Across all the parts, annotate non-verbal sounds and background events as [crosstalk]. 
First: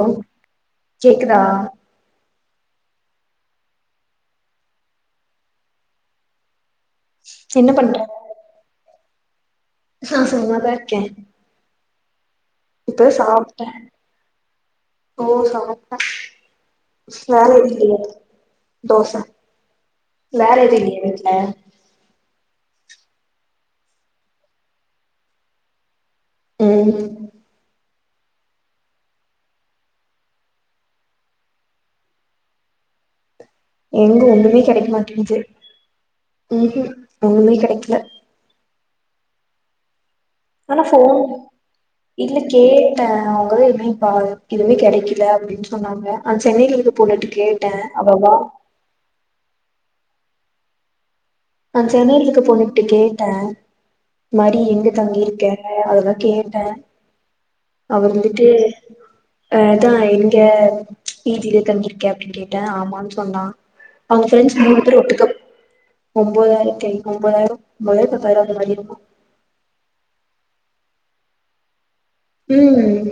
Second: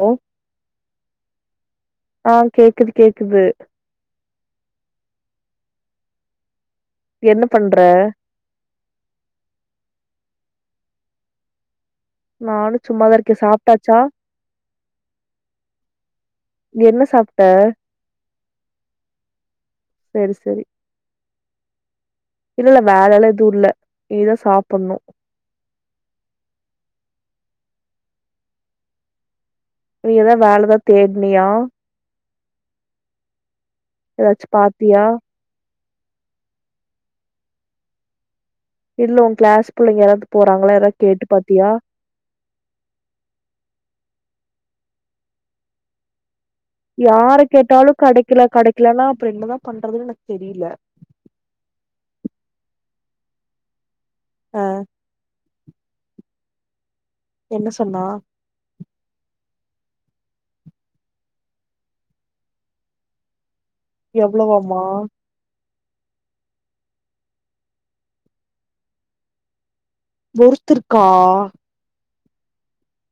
Hello ஓ கேக்குதா? ஆ கேக்குது கேக்குது என்ன பண்ற? சு சும்மாதா இருக்கே. நானு இப்பதா சும்மாதா இருக்கே சாப்ட்டே சாப்டாச்சா? ஓ சாப்ட்டே நீ என்ன சாப்ட்ட? வேல எது இல்லையா தோச சரி வேல சரி இல்லயாடீ வீட்ல? இல்ல இல்ல வேலலெம் எதும்ல்ல இனிதான் சாப்புடணும் உம் நீயெதா வேலதான் தேட்னியா எங்க எதாச்சு ஒண்ணுமே கெடைக்க பாத்தியா மாட்டேங்குது உஹம்ம் ஒண்ணுமே கிடைக்கல இல்ல உ கிளாஸ் பிள்ளைங்க யாராவது போறாங்களா ஆனா யாராது போன் கேட்டு பாத்தியா இல்ல கேட்டேன் அவுங்க தா எதுவுமே இன் இதுமே கிடைக்கல அப்படின்னு சொன்னாங்க அந்த சென்னையில இருக்க பொண்ணுட்ட யாரு கேட்டே கேட்டாலும் அவ வா கடைக்கல கடைக்கலணா அப்றோ என்னதா பண் றது எனக்கு தெரியில [unintelligible] நான் சென்னைலக்கு பொண்ணு கிட்ட கேட்டேன் மாி ஆ எங்க தங்கிருக்க அததா கே ஆ [unintelligible] என்ன சொன்னா அவருலிட்டு அஹ் தா இங்க பீஜுயில தங்கிருக்கேயா அப்டின்னு கேட்டேன் ஆமான் சொன்னா அவுங்க ப்ரென்ஸ் மூணு எவ்வளவாமா பேர் ஒட்டுக்க ஒம்போதாயிரத்து ஐநூறு ரூபா [unintelligible] வெறுத்துருக்கா உம்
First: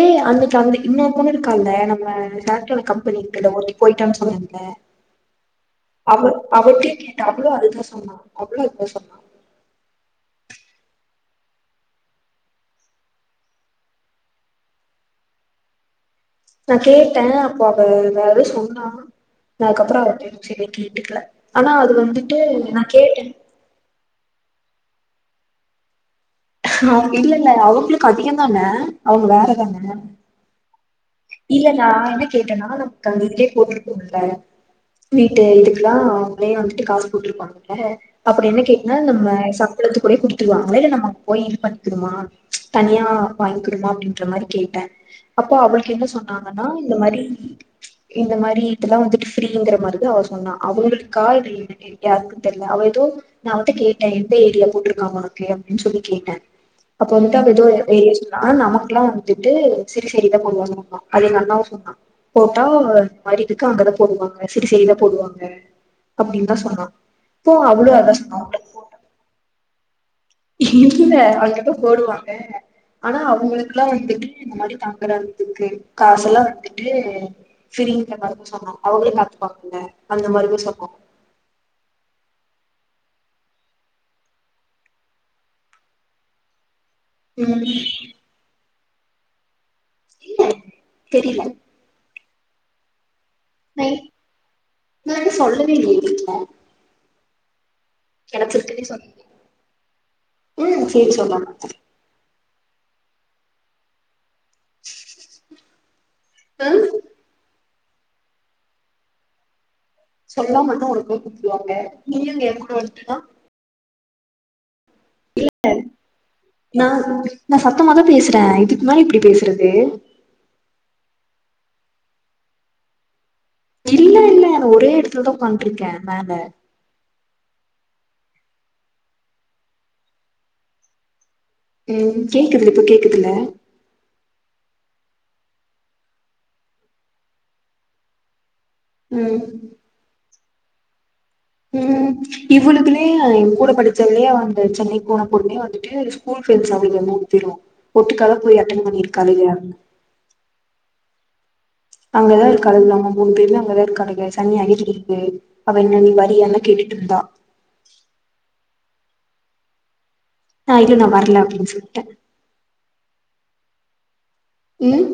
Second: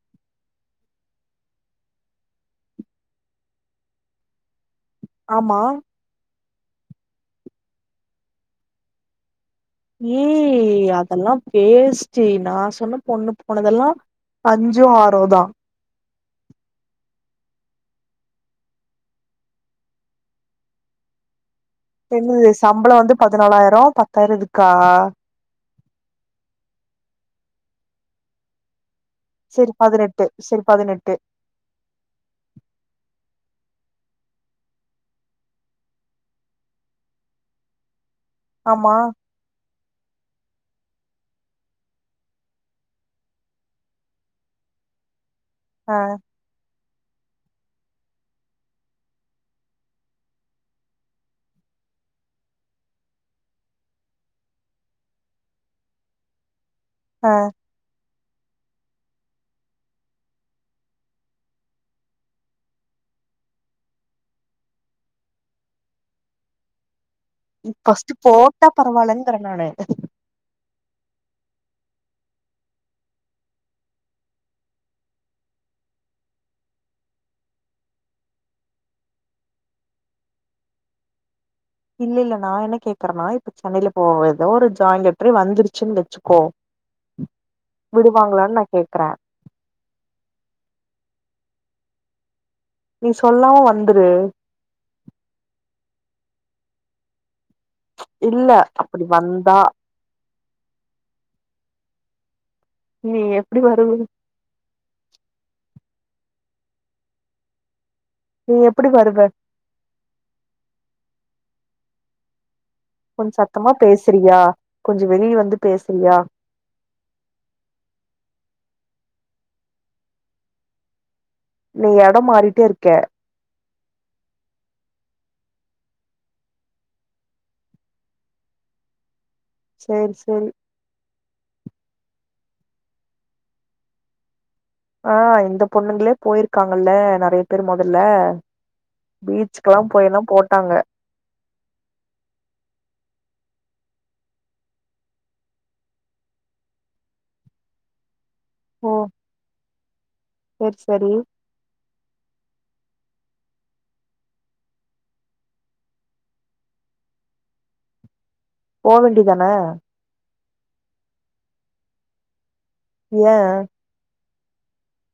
ஏய் அந்த இந்த இன்னும் பொண்ணு இருக்கா இல்ல நம்ம சாப்ட்வேர் கம்பெனிக்கு போயிட்டான்னு சொன்னேன்ல ஆமா அவிட்டே கேட்டா அவ்ளோ அதுதான் சொன்னா - அவ்ளோ அதுதான் சொன்னா ஏய் அதெல்லாம் பேஸ்டு நா சொன்ன பொண்ணு போனதெல்லா அஞ்சோ ஆறோ தான் நா கேட்டேன் ண அப்போ அவ வேரெதோ சொன்னா நா அதுக்கப்பறம் அவகிட்ட எது செரிய கேட்டுக்கல ஆனா அது வந்துட்டு என்னது நா சம்பளம் வந்து கேட்டே பதினாலாயிரம் பத்தாயிரம் இதுக்கா ஆஹ் இல்ல-இல்ல அவங்களுக்கு அதிக தாங்க செரி பதினெட்டு-செரி பதினெட்டு இல்ல நா என்ன கேட்டனா ந போட்டிருக்கோம்ல வீட்டு இதுக்கெல்லா அவங்களே வந்துட்டு காசு போட்டிருக்காங்கல்ல அப்டின்னு ஆமா கேட்னா [unintelligible] குலத்துகுள்ளே கூட்டிட்டுவ மலைல நம்ப போய் இது பண்ணிக்கணுமா தனியா வாங்கிக்கொடுமா அப்டின்ற மாரி கேட்ட அப்போ அவ ஆ என்ன சொன்னாங்கனா இந்த மாரி இந்த மாரி இதுலாம் வந்துட்டு ஃப்ரீங்கிற மாரிதான் அவ சொன்னா அவுங்ளுக்கா [unintelligible] யாருக்குன்னு தெர்ல அவ ஏதோ நா அவுள்ட கேட்டே எந்த ஏரியா போட்ருக்காங்க உனக்கு அப்டினு சொல்லி கேட்டேன் அப்ப ஆ எதோதா விது [unintelligible] ஆனா நமக்குலாம் வந்துட்டு செரி செரிதான் பண்ணுவா அதே நல்லா சொன்னா போட்டா இந்த மாரி இதுக்கு அங்கதா போடுவாங்க சிறு செய்தில போடுவாங்க அப்டின்னு தா சொன்னா அப்போ அவளு அதா ஃபஸ்ட் சொன்னா அவங்களுக்கு போட்டா பரவல்லங்கர நானு இன்னிக்கில்ல [unintelligible] போடுவாங்க ஆனா அவங்களுக்கெல்லா வந்துட்டு இந்த மாரி தாங்கறதுக்கு காசு எல்லா வந்துட்டு பிரிங்க மாரி சொன்னா அவுங்ளே பாத்துபாங்க இல்ல அந்த மாரி சொன்னோ இல்ல-இல்ல நா என்ன கேக்குறனா இப்ப சென்னையில போற எதோ ஒரு ஜாயின் லட்டர் வந்துருச்சுன் வெச்சுக்கோ ம் விடுவாங்களா நா கேட் க்ரா [unintelligible] என்ன தெரில நீ சொல்லாம நா வந்துரு நா இன்னு சொல்லவே இல்லையே வீட்ல இல்ல அப்படி வந்தா உம் சேரி [unintelligible] நீ எப்டி வருவ ம் நீ எப்படி வருவ சொல்லாம இருந்தா உன்ன கோதுவுட்ருவாங்க நீயு [unintelligible] கொஞ்சம் சத்தமா பேசுறியா கொஞ்ச வெளிய இல்ல வந்து பேசுறியா நா-நா சத்தமா தான் பேசுறன் இதுக்கு மேல எப்டி எப்டி பேசுறது நீ எடம் மாறிட்டே இருக்க இல்லல்ல ஒரே எடத்துலதான் உக்காண்ட்ருகேன் மேல செரி-செரி உம் கேக்குது இப்போ கேக்குதுல ஆஹ் இந்த பொண்ணுங்ளே போயிர்காங்கல நெறய பேரு மொதல்ல ம் பீச்குலாம் போய்லாம் போ தாங்க உஹம் இவ்ளுக்குனே என் கூட படிச்சாலியா அந்த சென்னை போன பொண்ணு வந்துட்டு ஸ்கூல் ஃப்ரெண்ட்ஸ் அவளுக மூணு பேரு ஒட்டுகாதா போயி அட்டண் ஓ பன்னிருக்கா [unintelligible] சேரி சேரி அங்கதா இருக்காலுங்க அவுங்க மூணு பேருமே அங்கதா இருக்காலுங்க சனிய [unintelligible] இருக்கு அவ என்ன நீ வரியான கேட்டுட்டு இருந்தா போவேண்டியது தான ஆஹ் இது நான் வரல அப்படின்னு சொல்லிட்டேன் ஏன் ம்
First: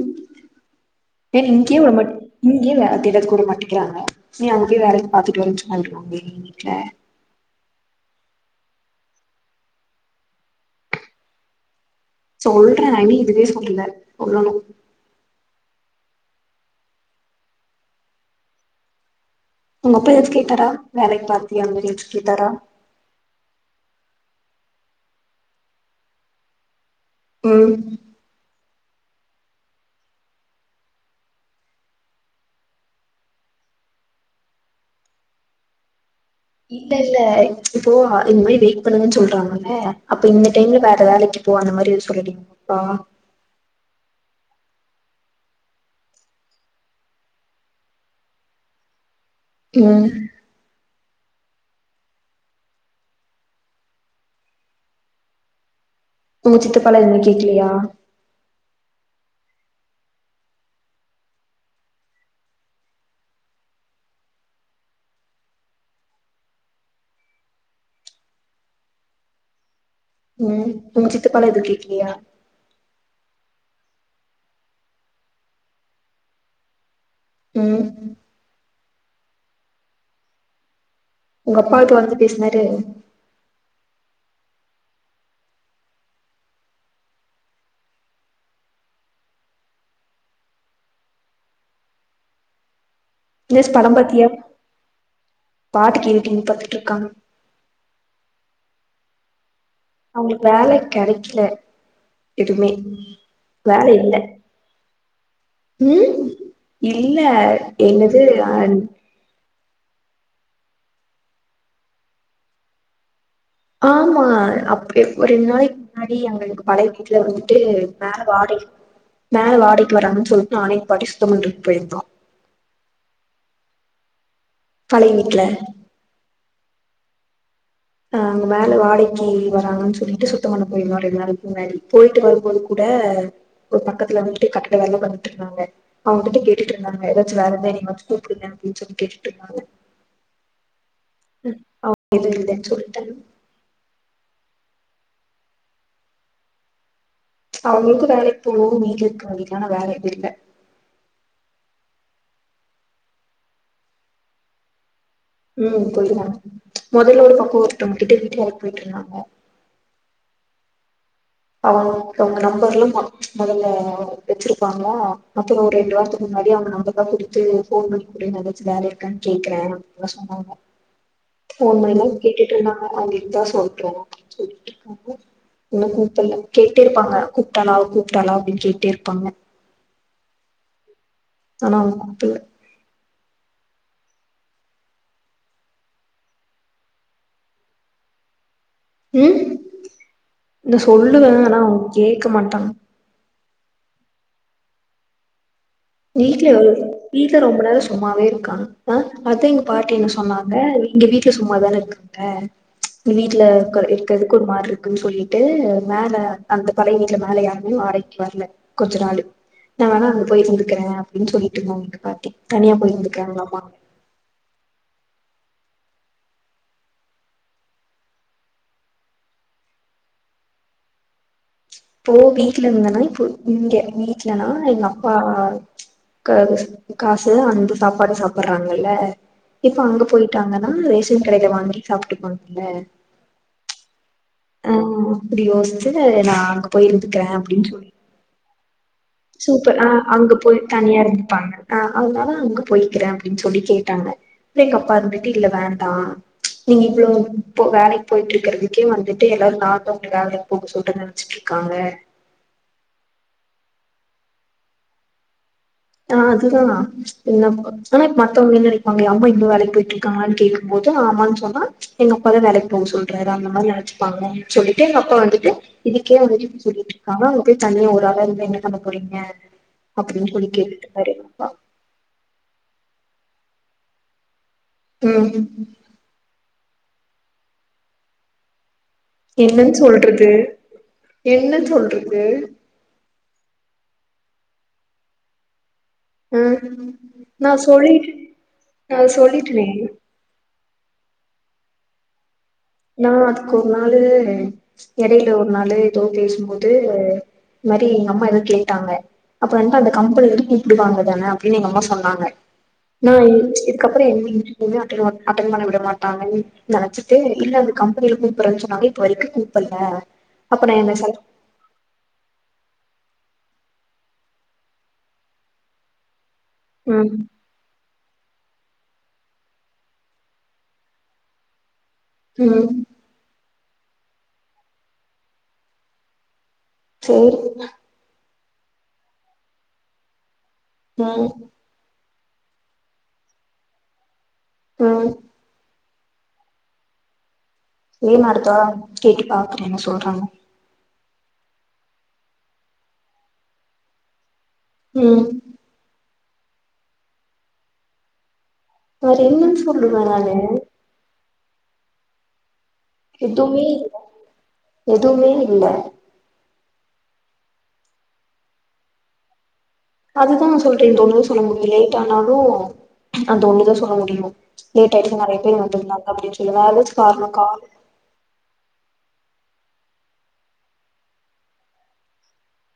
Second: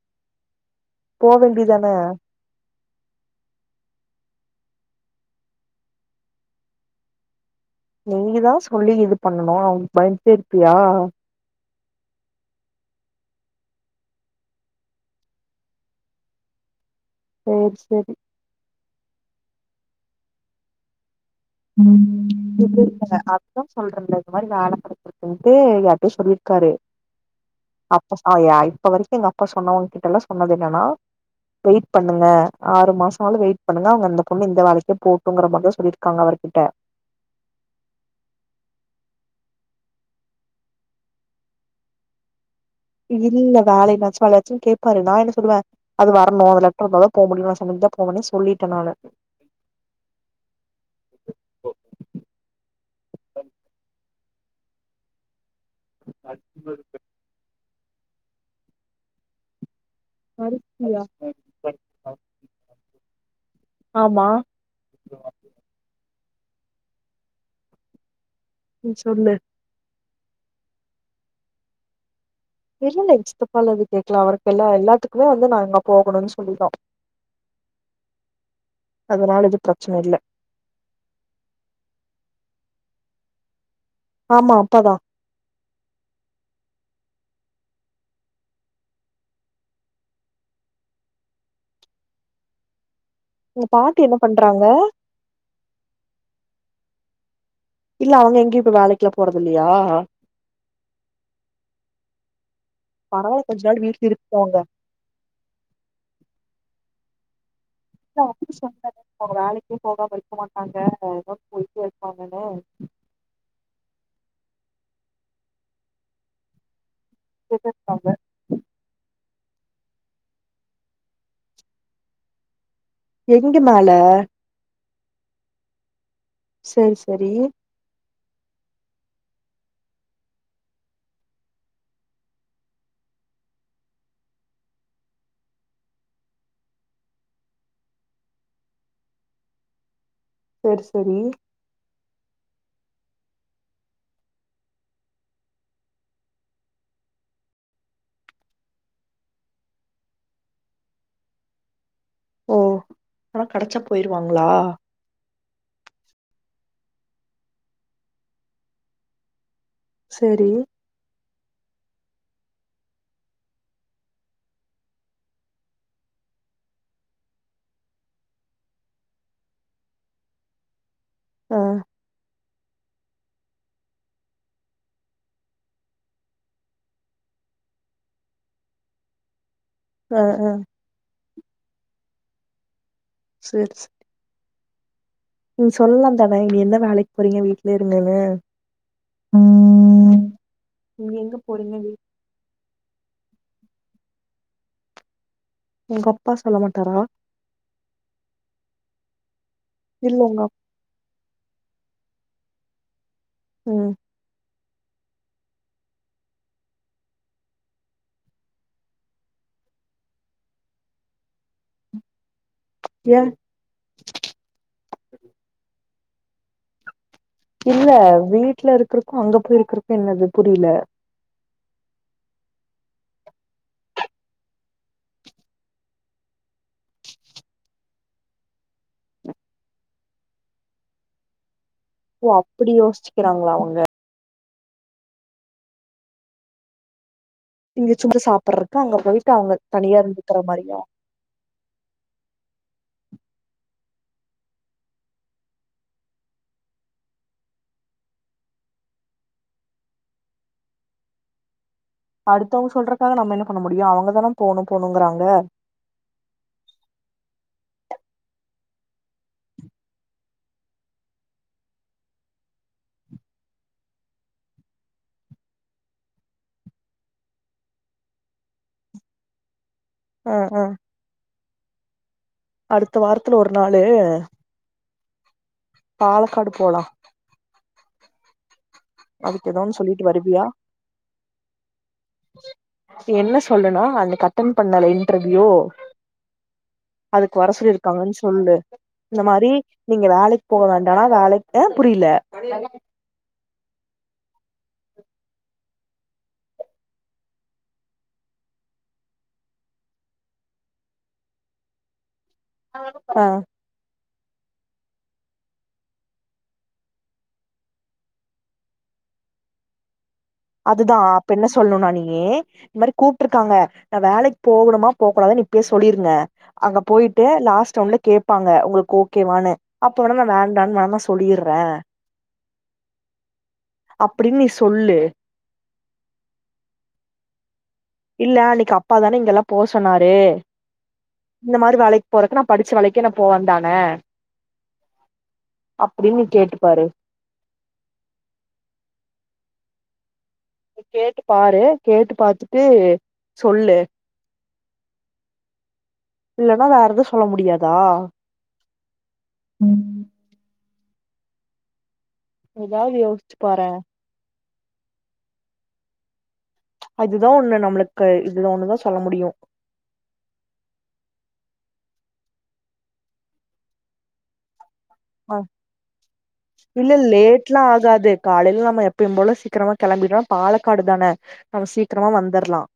போ ஏன் இங்கே வேண்டிதான விடமாட்ட இங்கே வே பேர கூட மாட்டிக்கிறாங்க நீ அங்கயே வேலயும் பாத்துட்டு வரனு சொன்ன விடுவாங்களா வீட்ல நீங்க தான் சொல்லி இது பண்ணணும் அவுங்க பயந்துட்டே இருப்பியா சொல்றேன் இன்னி இதுவே சொல்லல சொல்லனும் செரி செரி உங்கப்ப எதாச்சும் கேட்டாரா வேலை உம் இ அதுதான் சொல்றேன்ல [unintelligible] இது மாதிரி நான் அனுப்புற இருக்கன்ட்டு யாரிட்டயோ சொல்லிருக்காரு ம் அப்ப [unintelligible] இப்ப வரைக்கும் எங்க அப்பா சொன்னவங்க கிட்ட எல்லாம் சொன்னது என்னன்னா வெயிட் பண்ணுங்க ஆறு மாசம் ஆவது வெயிட் பண்ணுங்க அவுங்க இந்த பொண்ணு இந்த வேலைக்கே போட்டும்கிற மாதிரி தா சொல்லிருக்காங்க இல்லல்ல இப்போ இந் மாரி வெயிட் பண்ணுங்கன்னு சொல்றாங்க அ அப்ப இந்த டைம்ல வேற வேலக்கு போக அ மாதிரிது சொல்லிடிங்க இதிதின்ங் வேலல்ல சொல்ல கேப்பாரு நா என்ன சொல்லுவே அது வரணு அந்த லெட்டர் இருந்தா தா போ முடியு நா சமச்சுதா போவேன்னு சொல்லிட்டே நானு [unintelligible] [inaudible] உங்க சித்தப்பாலா எதுமே கேக்கலியா [inaudible] ஆமா ம் சொல்லு ம் உங்க சித்தப்பாலா எது கேக்குலியா இல்லல்ல எங்க சித்தப்பாலா ஏது கேக்கல அவருக்கு எல்லா எல்லாத்துக்குமே வந்து நா அங்க போகணுன் சொல்லிட்டோ ம் அதனால இது ப்ரச்சன இல்ல உங்க அப்பாட்ட வந்து பேசினரு ஆமா அப்பாதா உங்க பில்ஸ் பாட்டி என்ன படம்பத்தியா பண்றாங்க பாட்டு கெட்டின் பத்துட்ருக்காங்க இல்ல அவங்க எங்கயு இப்ப வேலக்குல போறதில்ல அவுங்களுக் வேல கெடக்கல எதுமே பரவால்ல கொஞ்ச நாள் வேல வீட்ல இல்ல இருக்கட்டுங்க ம் இ இல்ல இல்ல என்னது அவங்கிட்ட சொன்னே போ வேலக்கு போகாம இரு டுக்க மாட்டாங்க ஆஹ போயிட்டே இருபாங்கலே ஆமா அப்டி ஒரு ரெண்டு நாளைக்கு முன்னாடி எங்களுக்கு பழகி வீட்ல வந்துட்டு கேட்டுருக்காங்க மேல வாடை மேல வாடக்கு வரங்கான் சொல்ட்டு நானு எங்க பாட்டியு சுத்தமண்டறதுக்கு போயிருந்தோ எங்க மேல பழைய வீட்ல செர் செரி அ அங்க மேல வாடக்கி வராங்கன்னு சொல்லிட்டு சுத்தமண்ண போயிருந்தோ ரெண்டு நாளுக் முன்னாடி போய்ட்டு வரும்போது கூட ஒரு பக்கத்துல வந்துட்டு கட்டட வேல வந்ட்டு இருந்தாங்க அவங்கிட்ட கேட்டுட்டு இருந்தாங்க ஏதாச்சு வேறந்த நீங்க வச்சு கூப்டுங்க அப்டின் சொல்லி கேட்டுட்டு இருந்தாங்க சேர் செரி இது இல்ல சொல்டெ அவங்களுக்கு வேலக் போனு வீட்ல இருக்கு வேல ஆனா வேற எது இல்ல ஓ ஆனா கிடைச்சா போயிருவாங்களா ம் போய்ருவாங்க முதல்ல ஒரு பக்க ஒருத்தவங்கட்ட வீட்டு வேலக்கு போயிட்டு இருந்தாங்க சரி அவனு அவங்க நம்பர்லா மொதல்ல வச்சிருப்பாங்களா அப்றோ ஒரு ரெண்டு வாரத்துக்கு முன்னாடி அவங்க நம்பர்லா குடுத்து ஃபோன் பண்ணி குடு நா எதாச்சு வேல இருக்கான்னு கேக்குறே அப்ல்லா சொன்னாங்க ஆ ஒன்னொன்னு கேட்டு ட்ருந்தாங்க அவங்கட்ட சொல்றோ அப்டின்னு சொல்லிட்டு இருக்கு இப்ப கேட்டேருப்பாங்க கூப்ட்டானா கூப்ட்டாளா அப்டின்னு கேட்டேருப்பாங்க அ அ ஆனா அவன கூப்பல சேர் சேரி நீங்க சொல்லலாம் தானே நீ என்ன வேலைக்கு போறீங்க வீட்லயே இருங்கன்னு ம் நான் நீங்க எங்க சொல்லுவேன் ஆனா போறீங்க அவுங்க வீ கேட்க மாட்டாரங்க உங்க அப்பா வீட்டு்ல சொல்ல மாட்டாரா வீட்டு்ல ரொம்ப நேரம் சும்மாவே இருக்காங்க ஆஹ அது [unintelligible] பாட்டின்னு இல்ல உங்க சொன்னாங்க அப் எங்க வீட்டுல சும்மாதானே இருக்கா ஆ [unintelligible] வீட்ல ம் இருக்கிறதுக்கு ஒரு மாரி இருக்கு சொல்லிட்டு மேல அந்த பழைய வீட்டுல மேல யாருமே வரல வாடடைக்கு வரல கொஞ்ச நாளு நான் வேநா அங்க போய் இரு இருக்கேன் அப்டின்னு சொல்லிட்டு இருந்தாங்க எங்க பாட்டி தனியா ஏ போயிருந்துக்காங்களாமா இல்ல வீட்ல இருக்கிறக்கும் அங்க போயிருக்குறக்கும் என்னது புரியல இப்போ வீட்ல இருந்தேன்னா இப்போ இங்க வீட்லனா எங்க அப்பா காசு அந்து சாப்பாடு சாப்படுறாங்கல்ல இப்ப அங்க போயிட்டாங்கன்னா ரேஷன் கடையில வாங்கி ஓ சாப்ட்டுப்பாங்கல்ல அப்புடி யோசிச்சுக்கிறாங்களா அவுங்க ஆ அப்டி யோசிச்சு நான் அங்க போய் இருந்துக்கிறேன் அப்டினு சொல்லு இங்க சும்மா சாப்பட்றக்கு அங்க போயிட்டு அவங்க சூப்பர் ஆ தனியா அங்க இருந்துக்கிற போய் மாரியா தனியா இருந்துப்பாங்க ஆ அதனாலா அங்க போய்கிறேன் அப்டின்னு சொல்லி கேளு கூப்டாங்க எங்க அப்பா இருந்துட்டு இல்ல வேண்டா நீங்க இவ்ளோ வேலைக்கு போயிட்டு இருக்கிறதுக்கே வந்துட்டு எல்லாரும் நா தான் உன்ன வேலைக்கு போக சொல்லடன்னு நனச்சட்டுருக்காங்க அடுத்தவங்க சொல்றக்காக நம்ம என்ன பண்ண முடியும் அவுங்கதானே போணும் போணுங்கிறாங்க ஆ அதுதான் என்ன ஆனா மத்தவங்க என்ன நெனப்பாங்க அம்மா இன்னும் வேலைக்கு போயிட்டு இருக்காங்களான்னு கேக்கும்போது ஆமான்னு சொன்னா எங்க அப்பாதான் வேலைக்கு போக சொல்றாரு அந்த மாரி நெனைச்சுப்பாங்க அப்டின்னு சொல்லிட்டு எங்க அப்பா வந்துட்டு இதுக்கே வந்துட்டு இப்டி சொல்லிட்டு இருக்காங்க அங்க போய் தணியா ஒரு ஆளா இருந்து என்ன பண்ண போறீங்க அப்புடின்னு ஆ ஆ சொல்லிருக்கேட் [unintelligible] அடுத்த வாரத்துல ஒரு நாளு ம் பாலக்காடு போலாம் அதுக்கு என்னன்னு ஏதோன்னு சொல்லிட்டு சொல்றது வருவியா என்ன சொல்றது என்ன சொல்லுனா அந்த போன் பண்ணல இன்டர்வியோ ஆ அதுக்கு வர நா சொல்லி சொல்லிட் இருக்காங்கன்னு சொல்லு நா இந்த மாதிரி சொல்லிட்டனே நீங்க வேலைக்கு போகதான்ட ஆனா அழ ஆஹன் புரியல நான் அதுக்கு ஒரு நாளு இடையில ஒரு நாள் ஏதோ பேசும்போது இது மாதிரி எங்க அம்மா எதாவ கேட்டாங்க அப்புறம் வட்டு அந்த கம்பல எத கூப்பிடுவாங்க தானே அப்படின்னு எங்க அம்மா சொன்னாங்க நீ ஆ எழுந்ச்சக்கப்பரோ அப்புறம் என் அட்ட அட்டன் பண்ண விட மாட்டாங்கன்னு நினச்சிட்டு இல்ல அந்த கம்பெனியில கூப்பிடறன்னு சொன்னாங்க இப்ப வரைக்கும் கூப்புல அதுதான் அப்ப என்ன சொல்லணும்னா நீ இந்த மாதிரி கூப்பிட்டுருக்காங்க நான் வேலைக்கு போகணுமா போக கூடாதுன்னு இப்பயே சொல்லிருங்க அங்க ம் போயிட்டு லாஸ்ட் ரவுண்ட்ல கேட்பாங்க உங்களுக்கு ஓகேவானு அப்ப வேண தான் வேண்டான்னு வேண தான் சொல்லிடுறேன் உம் அப்டின்னு நீ சொல்லு சேரி இல்ல அன்னைக்கு அப்பா தானே இங்கெல்லாம் போ சொன்னாரு ம் இந்த மாதிரி வேலைக்கு போறதுக்கு நான் படிச்ச வேளக்கி நா போ வேந்தானே உம் அப்படின்னு கேட்டுப்பாரு ஏறமாட்டுதா கேட்டு பாக்குறேன் என்ன சொல்றாங்க பாரு கேட்டு பார்த்துட்டு சொல்லு உம் இல்லன்னா வேற எதுவும் சொல்ல முடியாதா வேற என்னன்னு ம் சொல்லுவேனு நானு ஏதாவது யோசிச்சு எதுவுமே பாறேன் இல்ல எதுவுமே இல்ல அதுதான் ஒண்ணு நம்மளுக்கு இதுதான் ஒண்ணுதான் சொல்ல முடியும் அதுதான் நான் சொல்றேன் இந்த அதுதான் சொல்ல முடியும் லேட் ஆனாலும் அந்த ஒண்ணுதான் சொல்ல முடியும் ஆஹ் வேற இல்ல ஏதாச்சு காரணோ கா லேட் எல்லாம் ஆகாது காலையில நம்ம எப்பயும் போல சீக்கிரமா கிளம்பிட்டோனா பாலக்காடு தானே நம்ம சீக்கிரமா வந்துரலாம்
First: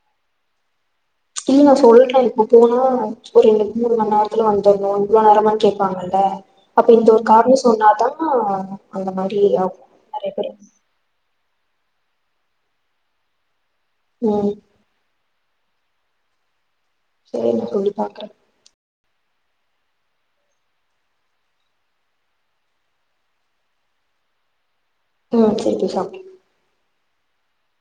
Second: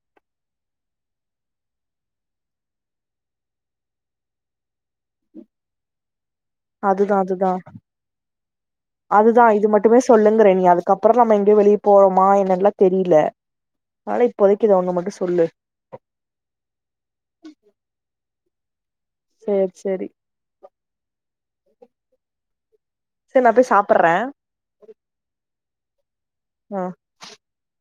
இல்லயில்ல நா சொல்றே இப்ப போனா ஒரு ரெண்டு மூணு மணி நேரத்துல வந்துடணோ இவ்ளோ நேரம்மானு கேட்பாங்கல்ல அதுதான் அதுதான் அந்த மாரி அதுதான் இது ஆகு மட்டுமே நெறைய பேரு சொல்லுங்கறே நீ அதுக்கப்புறம் நம்ம எங்கயோ வெளியே போறோமா என்னென்லா தெரியில ஆனா ம் இப்போதைக்கு இத மட்டும் சொல்லு சரி நான் சொல்லி பாக்குறேன் சேர் சரி சரி நான் போய் சாப்படுறேன் உம் சரிப்ப சாப்பி [inaudible]